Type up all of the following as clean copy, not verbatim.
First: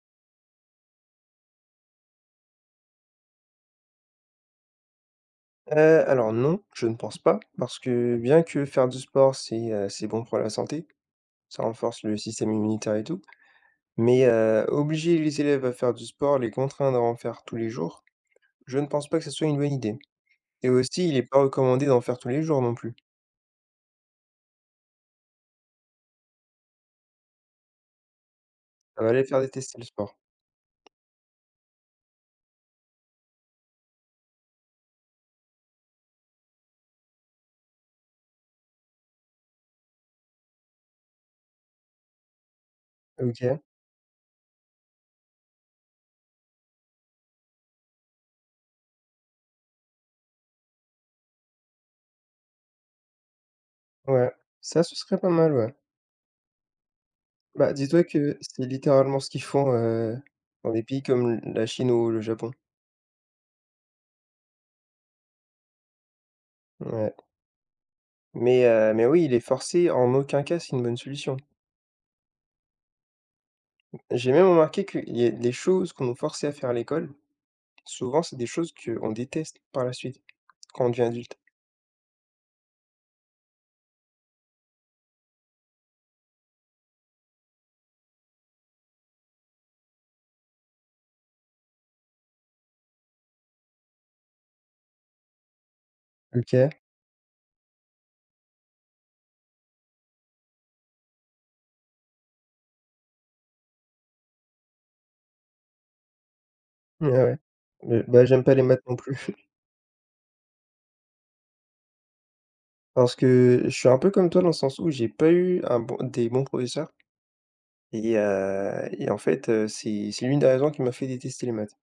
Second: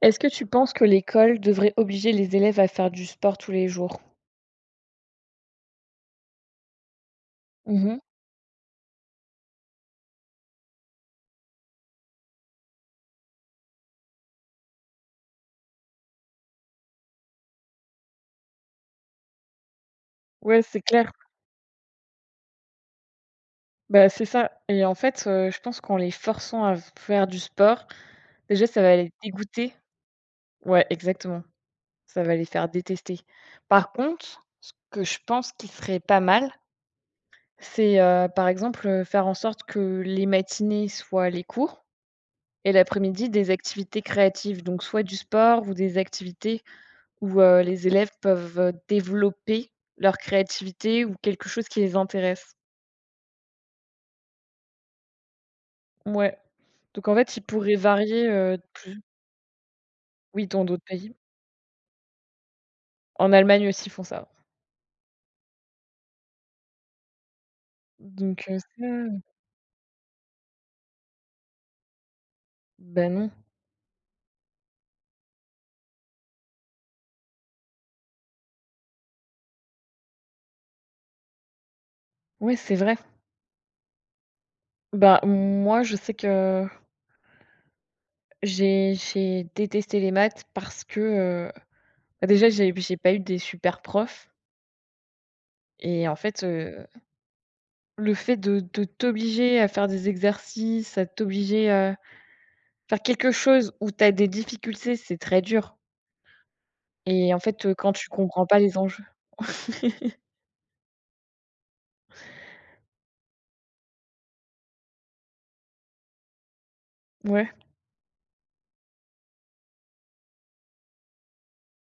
Est-ce que tu penses que l'école devrait obliger les élèves à faire du sport tous les jours? Heu, alors non, je ne pense pas parce Mmh. que bien que faire du sport, c'est bon pour la santé, ça renforce le système immunitaire et tout, mais, obliger les élèves à faire du sport, les contraindre à en faire tous les jours, je ne pense pas que ce soit une bonne idée Ouais, et c'est aussi clair. il n'est pas recommandé d'en faire tous les jours non plus. Bah, c'est ça et en fait, je pense qu'en les forçant à faire du sport, déjà, ça va Ça les va les faire dégoûter. détester le sport. Ouais, exactement. Ça va les faire détester. Par contre, ce que je pense qui serait pas mal, c'est, par exemple, faire en sorte que les matinées soient les cours et l'après-midi, des OK, activités créatives, donc soit du sport ou des activités où, les élèves peuvent, développer leur créativité ou quelque chose qui les intéresse. ouais, ça ce serait pas mal, ouais. Ouais. Donc en fait, ils Bah, pourraient dis-toi varier, que c'est plus littéralement ce qu'ils font, oui, dans dans des d'autres pays pays. comme la Chine ou le Japon. En Allemagne aussi, ils font ça. Ouais, Donc mais ça oui, il est forcé en aucun cas, c'est une bonne solution. bah, non. J'ai même remarqué qu'il y a des choses qu'on nous forçait à faire à l'école, souvent c'est des choses qu'on déteste par la suite, quand on devient adulte. Ouais, c'est vrai. Bah, moi, je sais que j'ai détesté les maths parce que, heu, bah, déjà, j'ai pas eu des super profs et en fait, OK. Ouais, le fait de t'obliger à faire des exercices, à t'obliger à faire quelque chose où tu as des difficultés, c'est très dur et ouais. en fait, quand tu Bah, j'aime comprends pas pas les les maths non enjeux. plus parce que je suis un peu comme toi dans le sens où j'ai pas eu un bon des bons professeurs Ouais. et en fait, c'est l'une des raisons qui m'a fait détester les maths.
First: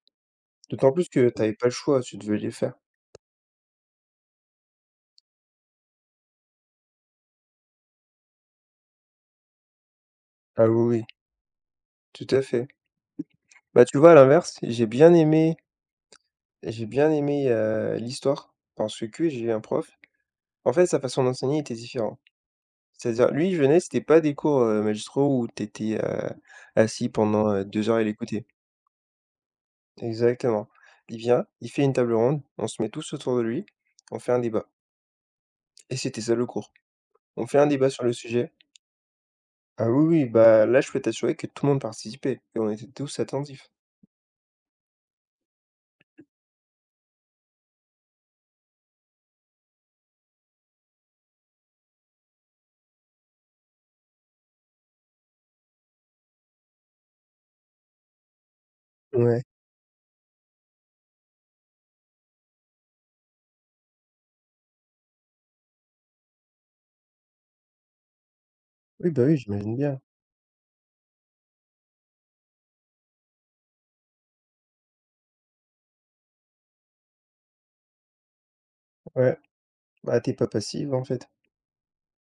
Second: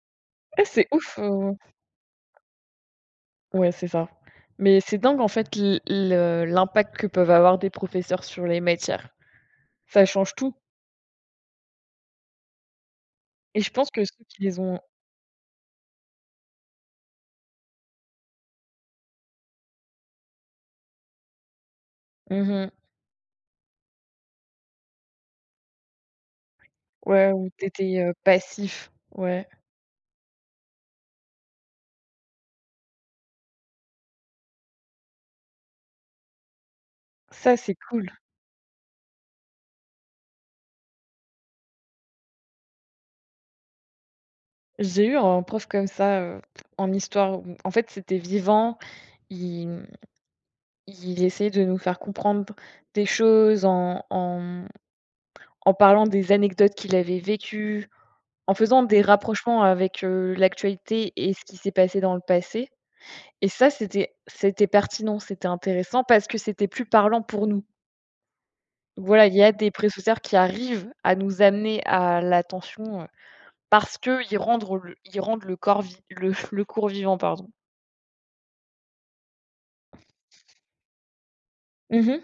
Ah, c'est D'autant plus ouf, que t'avais pas le choix, tu devais les faire. ouais, c'est ça. Mais c'est dingue en fait l'impact que peuvent avoir des professeurs sur les matières. Ça change tout Ah oui, oui, tout à fait. et je Bah, pense tu que vois, à ceux qui les l'inverse, ont j'ai bien aimé l'histoire parce que j'ai eu un prof en fait, sa façon d'enseigner était différente. mmh, mh. C'est-à-dire, lui, il venait, c'était pas des cours, magistraux où tu étais, assis Ouais, où pendant, tu 2 étais, heures et l'écouter. passif. Ouais. Exactement. Il vient, il fait une table ronde, on se met tous autour de lui, on fait un débat et c'était ça le cours. On Ça, fait un c'est débat sur cool. le sujet. Ah oui, oui, bah, là, je peux t'assurer que tout le monde participait et on était tous attentifs. J'ai eu un prof comme ça, en histoire où en fait, c'était vivant. Il, mmh, il essayait de nous faire comprendre des choses en en parlant des anecdotes qu'il avait vécues, en faisant des Ouais. rapprochements avec, l'actualité et ce qui s'est passé dans le passé et ça, c'était pertinent, c'était intéressant parce que c'était plus parlant pour nous. Oui, bah, Voilà, il oui, y a des j'imagine bien. précurseurs qui arrivent à nous amener à l'attention, parce qu'ils rendent le ils rendent le corps vi le le cours vivant, pardon. Ouais, bah, t'es pas passive, en fait Mhm, mh.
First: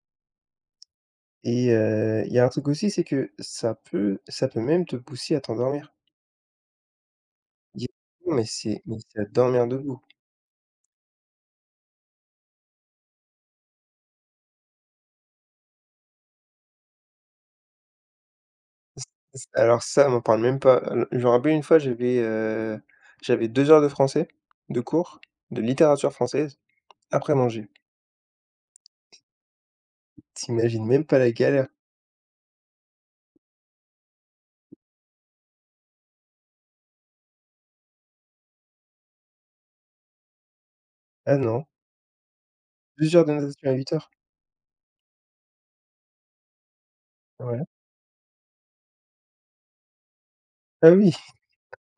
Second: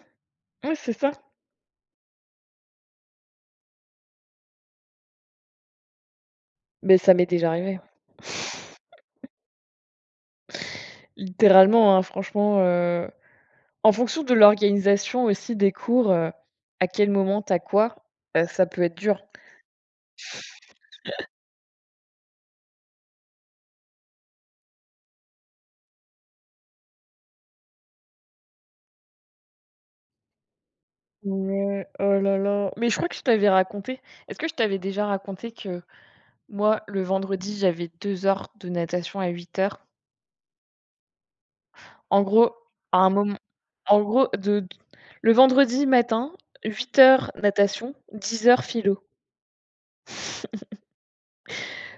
Oui, c'est ça. et il y a un truc aussi, c'est que ça peut même te pousser à t'endormir. Mais ça m'est déjà arrivé. Il y a mais c'est à dormir debout. Littéralement, hein, franchement, en fonction de l'organisation aussi des cours, à quel moment t'as quoi, ça peut être dur. S alors ça, m'en parle même pas. Je me rappelle une fois, j'avais 2 heures de français, de cours, de littérature française, après manger. T'imagines même pas la galère! Ouais, oh là là. Mais je crois que je t'avais raconté est-ce que je t'avais déjà raconté que moi, le vendredi, j'avais 2 heures de natation à 8 heures. Ah non, En gros, à un deux heures de moment natation à en 8 h? gros, de le vendredi matin, huit heures Ouais. natation, dix heures philo. Ah oui,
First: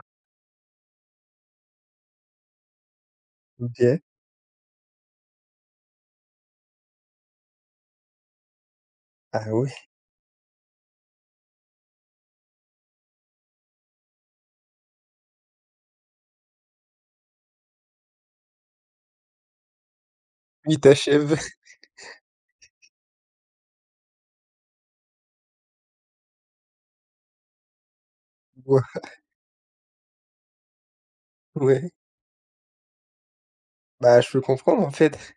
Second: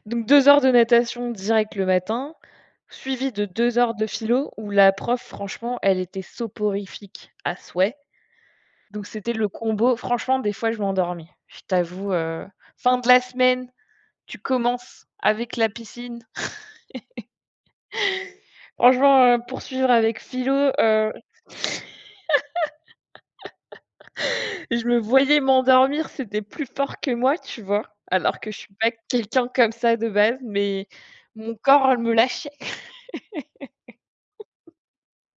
Donc 2 heures de natation direct le matin, suivi de deux heures OK. de philo où la prof, franchement, elle était soporifique à souhait. Donc c'était le Ah ouais. combo. Franchement, des fois, je m'endormis. Je t'avoue, fin de la semaine, tu commences avec la piscine. Franchement, poursuivre avec philo, Oui, ta chèvre. je me voyais m'endormir, c'était plus fort que moi, tu vois? Alors que je suis Ouais, pas quelqu'un comme ça de base, mais mon ouais. corps me lâche. Bah, je peux comprendre, en fait.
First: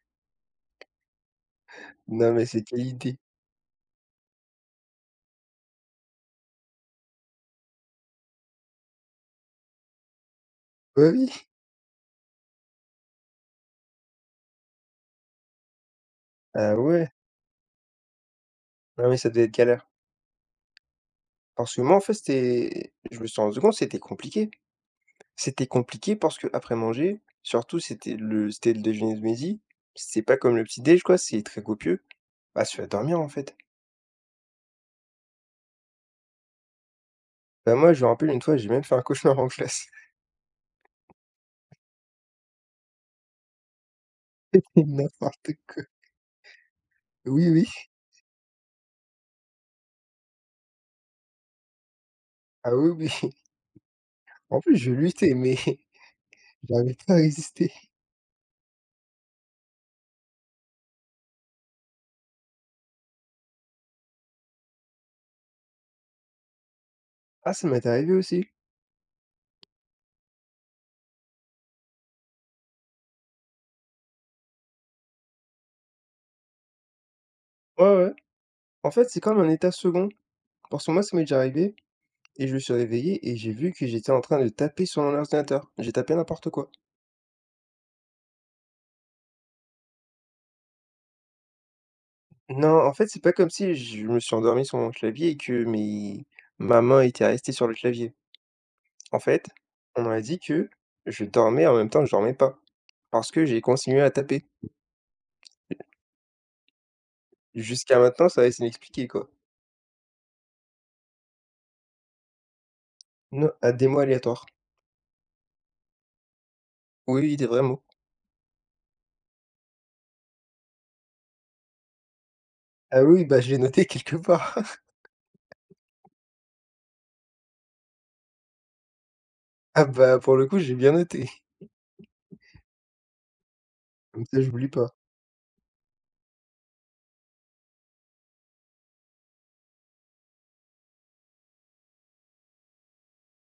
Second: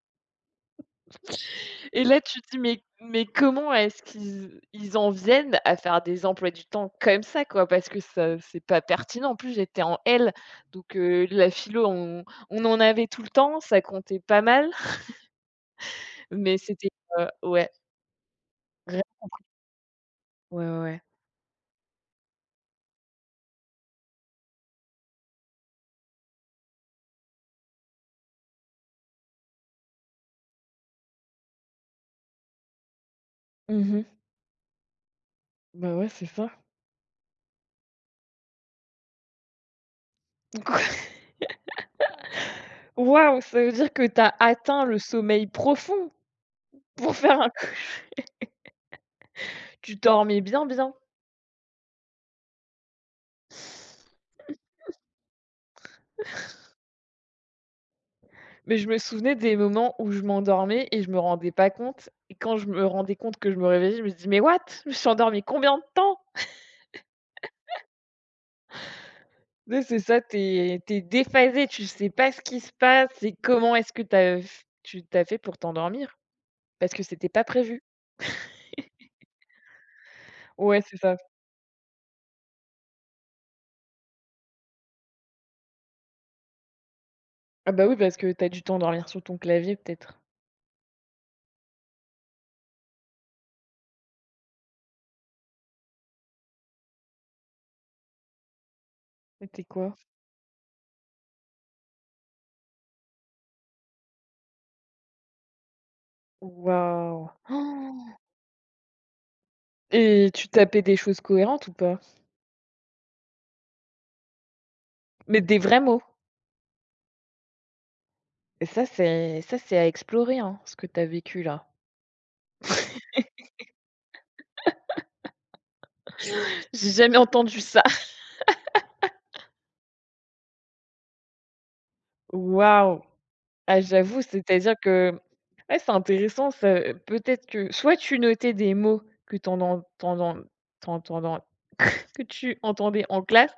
Et là, Non, tu te mais dis: c'est quelle «Mais idée? Comment est-ce qu'ils en viennent à faire des emplois du temps comme ça, quoi?» parce que ça c'est pas pertinent. En plus, j'étais en L, donc Bah oui. la philo, on en avait tout le temps, ça comptait pas mal, mais Ah c'était, ouais. Ouais, vrai Non, mais ça devait être galère. ouais, ouais, ouais. Parce que moi, en fait, c'était je me suis rendu compte, c'était compliqué. C'était compliqué parce que après manger, surtout c'était le déjeuner de midi, c'est pas comme le petit déj, quoi, c'est très copieux. Bah, tu vas dormir, en fait. Mmh. Bah, ouais, c'est ça. Bah, moi, je me rappelle une fois, j'ai même fait un cauchemar en classe. Waouh, ça veut dire que t'as atteint le sommeil N'importe quoi. profond pour faire Oui, un oui. tu dormais bien, bien. Ah oui, oui. En plus, je luttais, mais j'arrivais pas à résister. Mais je me souvenais des moments où je m'endormais et je me rendais pas compte et quand je me rendais compte que je me réveillais, je me dis: «Mais what? Je me suis endormie combien de temps?» Ah, ça m'est arrivé aussi. Tu sais, c'est ça, t'es es déphasé, tu sais pas ce qui se passe et comment est-ce que t'as f tu tu fait pour t'endormir? Parce que c'était pas prévu. Ouais, ouais. En fait, c'est comme un état second. Ouais, Parce que c'est moi, ça. ça m'est déjà arrivé et je me suis réveillé et j'ai vu que j'étais en train de taper sur mon ordinateur. J'ai tapé n'importe quoi. Ah bah, oui, parce que t'as as dû t'endormir sur ton clavier peut-être. Non, en fait, c'est pas comme si je me suis endormi sur mon clavier et que mes ma main était restée sur le clavier. En fait, C'était quoi? on m'a dit que je dormais en même temps que je dormais pas, parce que j'ai continué à taper. Waouh! Jusqu'à maintenant, ça reste inexpliqué, quoi. Oh. Et tu tapais des choses cohérentes ou pas? Non, à des mots aléatoires. Mais des vrais mots? Oui, oui, des vrais mots. Et ça, c'est à explorer, hein, ce que t'as vécu là. Ah oui, bah, je l'ai noté quelque part. J'ai jamais entendu ça. Ah bah, pour le coup, j'ai bien noté. Waouh! Ah j'avoue, Comme ça, j'oublie c'est-à-dire pas. que ouais, c'est intéressant ça, peut-être que soit tu notais des mots que t'enden t'enden t'entendant que tu entendais en classe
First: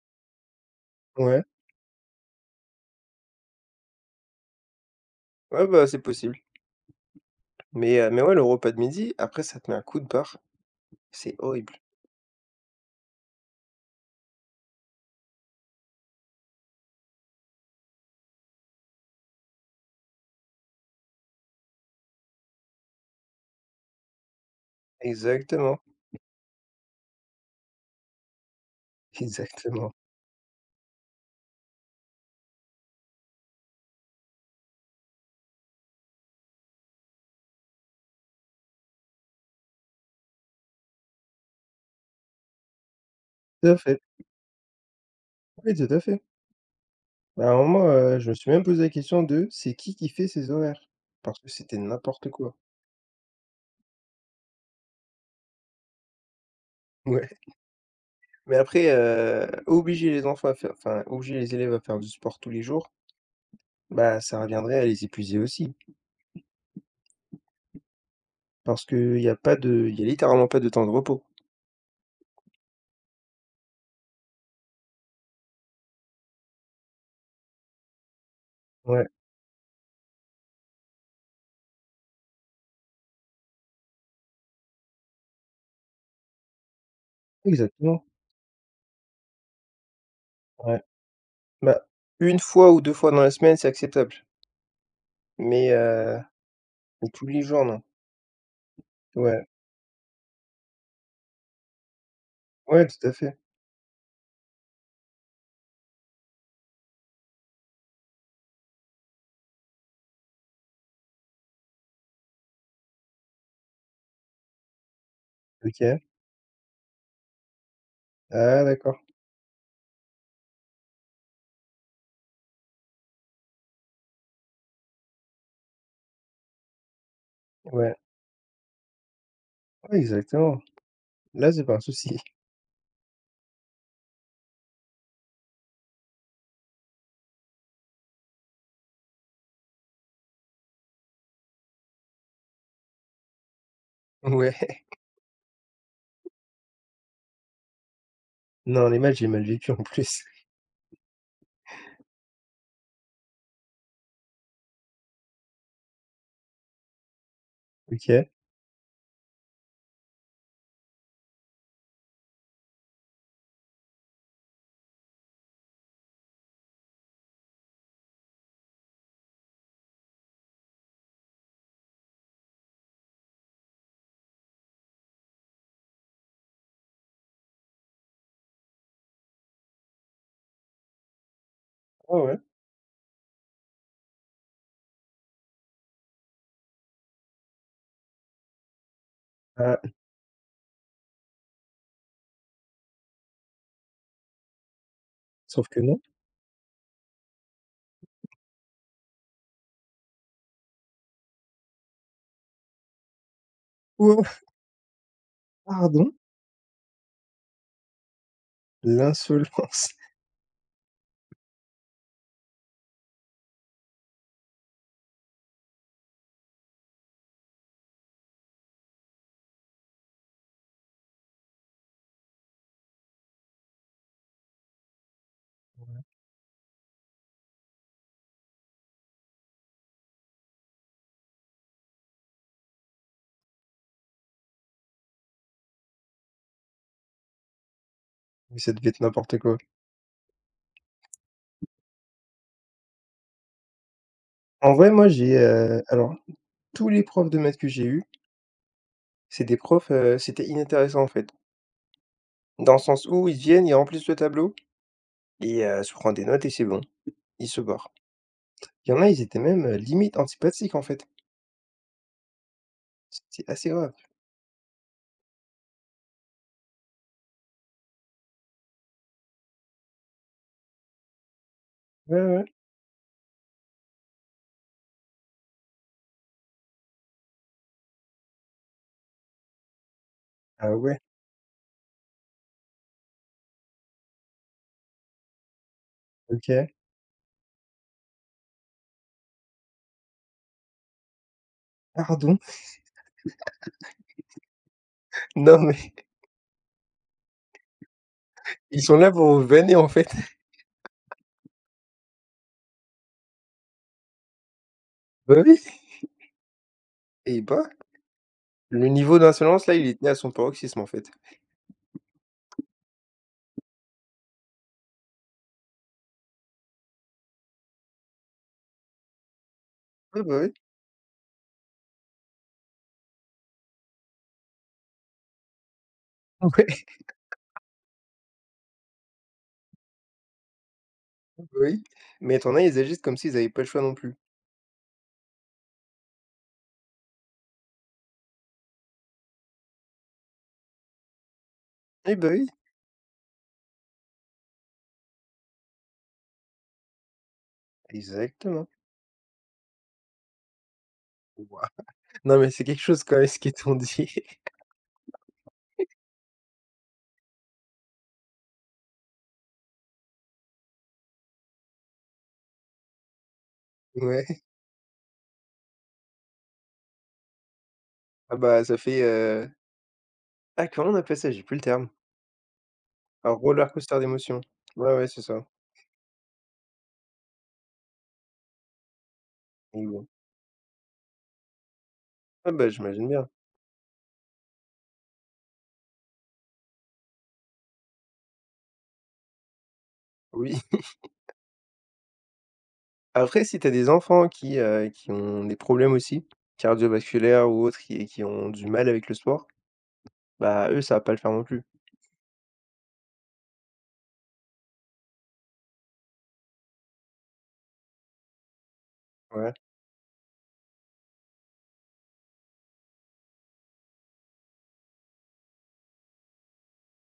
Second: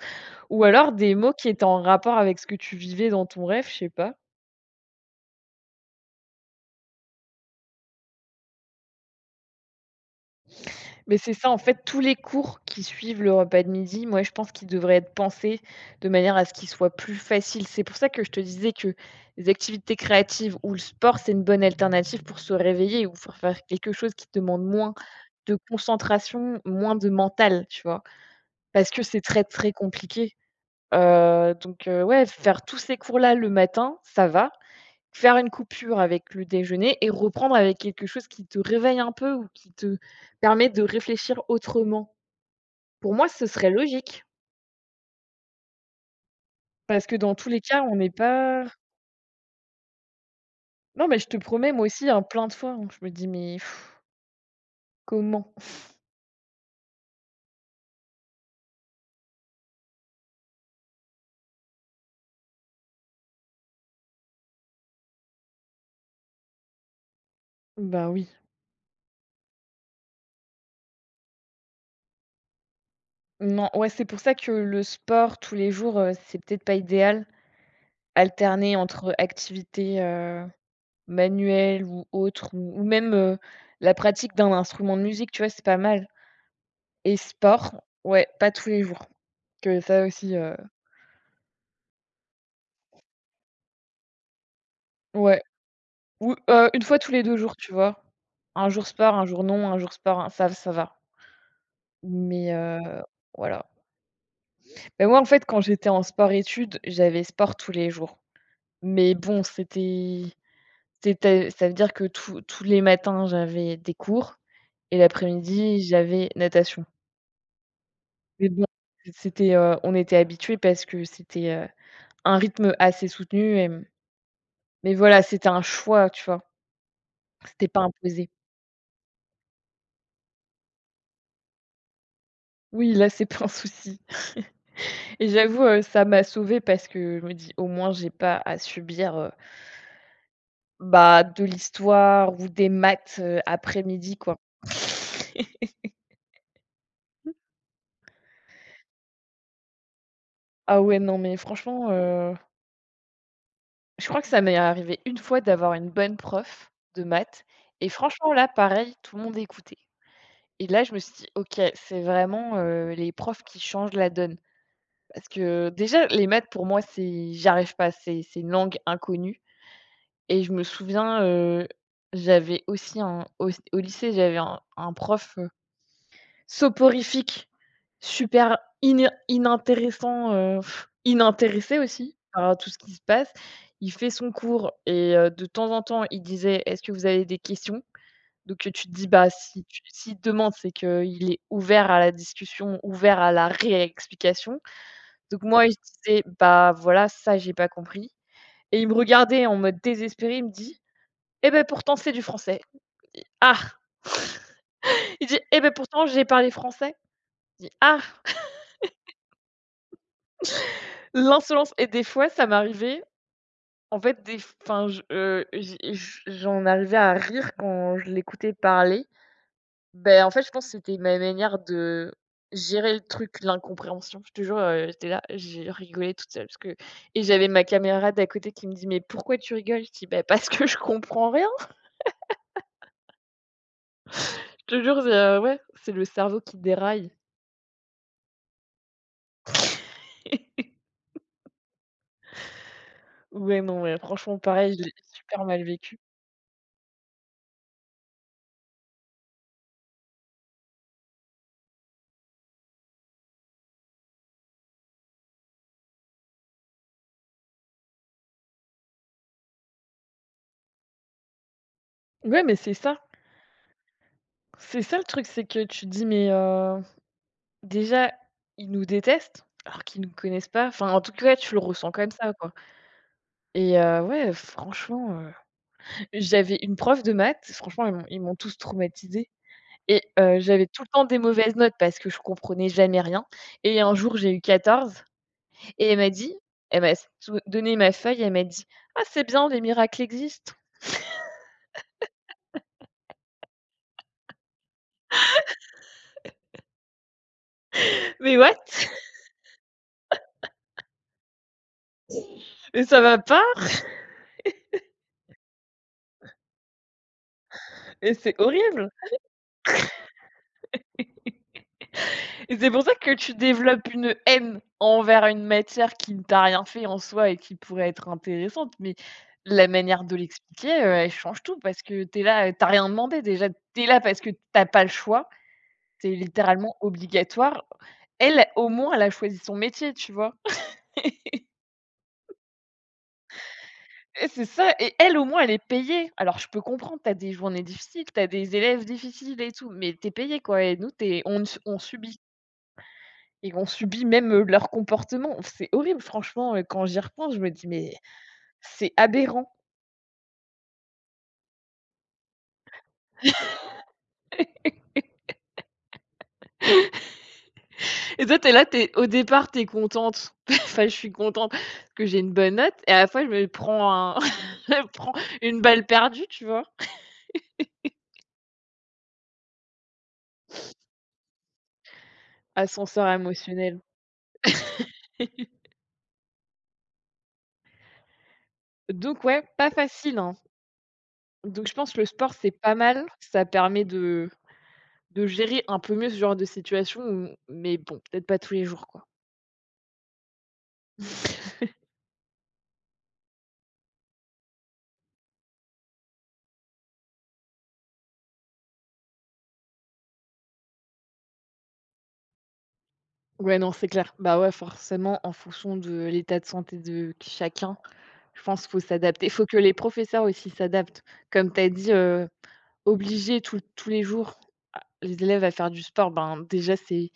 ou alors des mots Ouais. qui étaient en rapport avec ce que tu vivais dans ton rêve, je sais pas. Ouais, bah, c'est possible. Mais ouais, le repas de midi, après, ça te met un coup de barre. Mais c'est C'est ça, en horrible. fait, tous les cours qui suivent le repas de midi, moi, je pense qu'ils devraient être pensés de manière à ce qu'ils soient plus faciles. C'est pour ça que je te disais que les activités créatives ou le sport, c'est une bonne alternative pour se réveiller ou pour faire quelque chose qui demande moins de Exactement, concentration, moins de mental, tu vois? Parce que c'est très, très exactement. compliqué. Donc ouais, faire tous ces cours-là le matin, ça va. Faire une coupure avec le déjeuner et reprendre avec quelque chose qui te réveille un peu ou qui te permet de réfléchir autrement. Pour moi, ce Tout serait à fait. logique Oui, tout à fait. parce que dans tous Bah, à un les cas, moment, on n'est je me suis même pas posé la question de: «C'est qui fait ces horaires?» non, mais je te parce que promets, c'était moi aussi, hein, n'importe plein de quoi. fois, hein, je me dis: «Mais pff, comment?» Ouais, mais après, obliger les enfants à faire enfin, obliger les élèves à faire du sport tous les jours, bah, ça reviendrait à les épuiser aussi Bah, oui. parce qu'il y a pas de il y a littéralement pas de temps de repos. Non, ouais, c'est pour ça que le sport tous les jours, c'est peut-être pas idéal. Alterner Ouais, entre activités, manuelles ou autres ou même, la pratique d'un instrument de musique, tu vois? C'est pas mal et sport, exactement, ouais, pas tous les jours. Que ça aussi, ouais. Bah, une fois ou 2 fois dans la semaine, c'est acceptable, ouais. mais heu, Ou, 1 fois mais tous les tous 2 les jours, jours, tu non. vois? Un jour sport, un jour Ouais, non, un jour sport, un ça ça va. Mais, ouais, tout à fait. voilà. Mais moi, en fait, quand j'étais en sport-études, j'avais sport tous les jours. Mais bon, c'était c'était ça veut dire que tous les matins, j'avais des cours et l'après-midi, OK. j'avais natation. Mais bon, Ah d'accord. c'était, on était habitués parce que c'était, un rythme assez soutenu et mmh, mais voilà, c'était un choix, tu vois? C'était pas Ouais, imposé. ouais, exactement. Là, c'est pas un souci. Oui, là, c'est pas un souci. Et j'avoue, ça m'a sauvée parce que je me dis: «Au moins j'ai pas à subir, bah, de l'histoire ou des maths, après-midi, quoi». Ouais. Non, les matchs j'ai mal vécu en plus. Ah ouais, non, mais franchement, je crois que ça m'est arrivé une fois d'avoir une bonne prof de maths et OK. franchement là, pareil, tout le monde écoutait et là, je me suis dit: «OK, c'est vraiment, les profs qui changent la donne». Parce que déjà, les maths pour moi, c'est j'y arrive pas, c'est une langue inconnue. Et je me souviens, j'avais aussi un au lycée, j'avais un prof, soporifique, super iné inintéressant, inintéressé Ah aussi ouais. par tout ce qui se passe. Il fait son cours et de temps en temps, il disait: «Est-ce que vous avez des questions?» donc tu te dis: «Bah, si Ah, tu s'il te demande, c'est qu'il est ouvert à la discussion, ouvert à la réexplication». Donc moi, sauf je que non. disais: «Bah, voilà, ça, j'ai pas compris» et il me regardait en mode désespéré, il me dit: eh ben pourtant, c'est du français. Il dit: «Ah!» Oh! il dit: «Eh ben pourtant, Pardon, j'ai parlé français». Il dit: «Ah!» l'insolence! l'insolence et des fois, ça m'arrivait, en fait, je, j'en arrivais à rire quand je l'écoutais parler. Ben en fait, je pense que c'était ma manière de gérer le truc, l'incompréhension. Je te jure, j'étais là, j'ai rigolé toute seule parce que et j'avais ma camarade à côté qui me dit: «Mais pourquoi tu rigoles?» Je dis: ben parce que je comprends rien». Je te jure, c'est, ouais, c'est le cerveau qui déraille. Mais ça devait être n'importe quoi. Ouais, non, ouais, franchement, pareil, En je vrai, l'ai moi, super mal vécu. alors tous les profs de maths que j'ai eus, c'est des profs, c'était inintéressant en fait. Dans le sens où ils viennent, ils remplissent le tableau et se prend des notes et c'est bon, ils se barrent. Il y en a, ils étaient même, limite antipathiques en fait. Ouais, mais c'est ça. C'est assez grave. C'est ça le truc, c'est que tu te dis, mais déjà, ils nous détestent, alors qu'ils nous connaissent pas. Enfin, en tout cas, tu le ressens comme Ouais, ça, ouais. quoi. Et ouais, franchement, j'avais une prof de maths, franchement, ils m'ont tous traumatisée et j'avais Ah tout le ouais, temps des mauvaises notes parce que je comprenais jamais rien et un jour, j'ai eu 14 et elle m'a dit OK. elle m'a sou donné ma feuille, elle m'a dit: «Ah, c'est bien, les miracles existent». Pardon. Non, mais Mais what? ils sont là pour vous vanner en fait. Mais ça va pas! Bah oui et bah, Et c'est le horrible! niveau d'insolence là, il est était à son paroxysme en fait. Et c'est pour ça que tu développes une haine envers une matière qui ne t'a rien fait en soi et qui pourrait être intéressante, mais la manière de Ouais, bah, l'expliquer, elle change tout parce que tu es là, tu rien demandé déjà. Tu es là parce que t'as pas le choix, c'est oui. littéralement obligatoire. Elle, au moins, elle a choisi son métier, tu vois? Oui, mais t'en as, ils agissent comme s'ils avaient pas le choix non plus. Et c'est ça et elle, au moins, elle est payée. Alors je peux comprendre, t'as des journées difficiles, t'as des élèves difficiles et tout, mais t'es payée, quoi et nous, on ne on Eh subit. bah oui. Et on subit même, leur comportement. C'est horrible franchement, quand j'y repense, je me dis: «Mais Exactement. c'est aberrant». Non, mais c'est quelque chose quand même ce qu'ils t'ont dit. Et toi, t'es au départ, t'es contente. Enfin, je suis contente parce que j'ai une bonne note et à la fois, je me prends un Ouais. je me prends une balle perdue, tu vois? Ah bah, ça fait, ah, comment on appelle ça? J'ai plus le terme. Ascenseur Un roller émotionnel. coaster d'émotions. Ouais, ouais, c'est ça. Donc ouais, pas Et bon. facile, hein. Donc je pense que le sport, c'est Ah bah, pas mal. j'imagine bien. Ça permet de gérer un peu mieux ce genre de situation, m mais bon, peut-être pas tous les jours, quoi. Oui. Après, si t'as des enfants qui ont des problèmes aussi, cardiovasculaires ou autres, qui ont du mal avec le sport, bah, eux, ça va pas le faire non plus. Ouais, non, c'est clair. Bah, ouais, forcément, en fonction de l'état de santé de chacun, je pense qu'il faut s'adapter. Il faut Ouais. que les professeurs aussi s'adaptent. Comme tu as dit, obliger tout tous les jours les élèves à faire du sport, ben, déjà, c'est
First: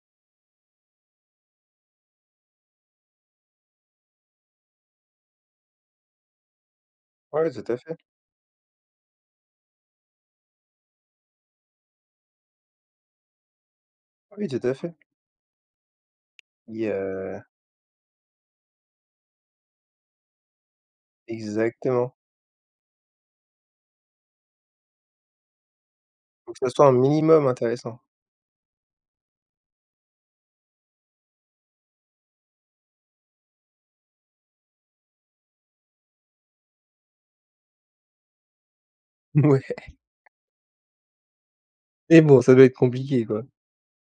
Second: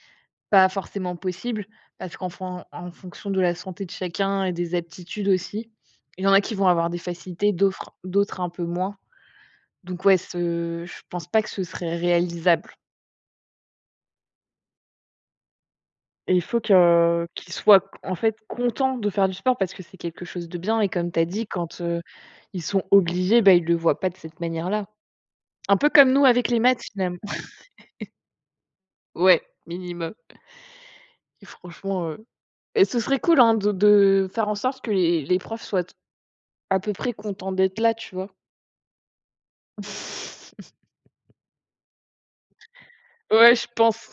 pas forcément possible parce qu'en fonction de la santé de chacun et des aptitudes aussi, il y en a qui vont avoir des Ouais, facilités, tout à fait. d'autres un peu moins. Donc ouais, ce je pense pas que ce serait réalisable. Oui, tout à fait. Et il faut Et que heu qu'ils soient en fait contents de faire du sport parce que c'est quelque chose de bien et comme tu as dit quand, Exactement. ils sont obligés, bah, ils le voient pas de cette manière-là. Un peu comme nous avec Faut que les ça maths soit un finalement. minimum intéressant. Ouais, minimum et franchement, et ce serait cool, hein, de faire en sorte que les profs soient à peu près contents d'être là, tu vois? Ouais. Et bon, ça doit être compliqué, quoi. Ouais, je pense.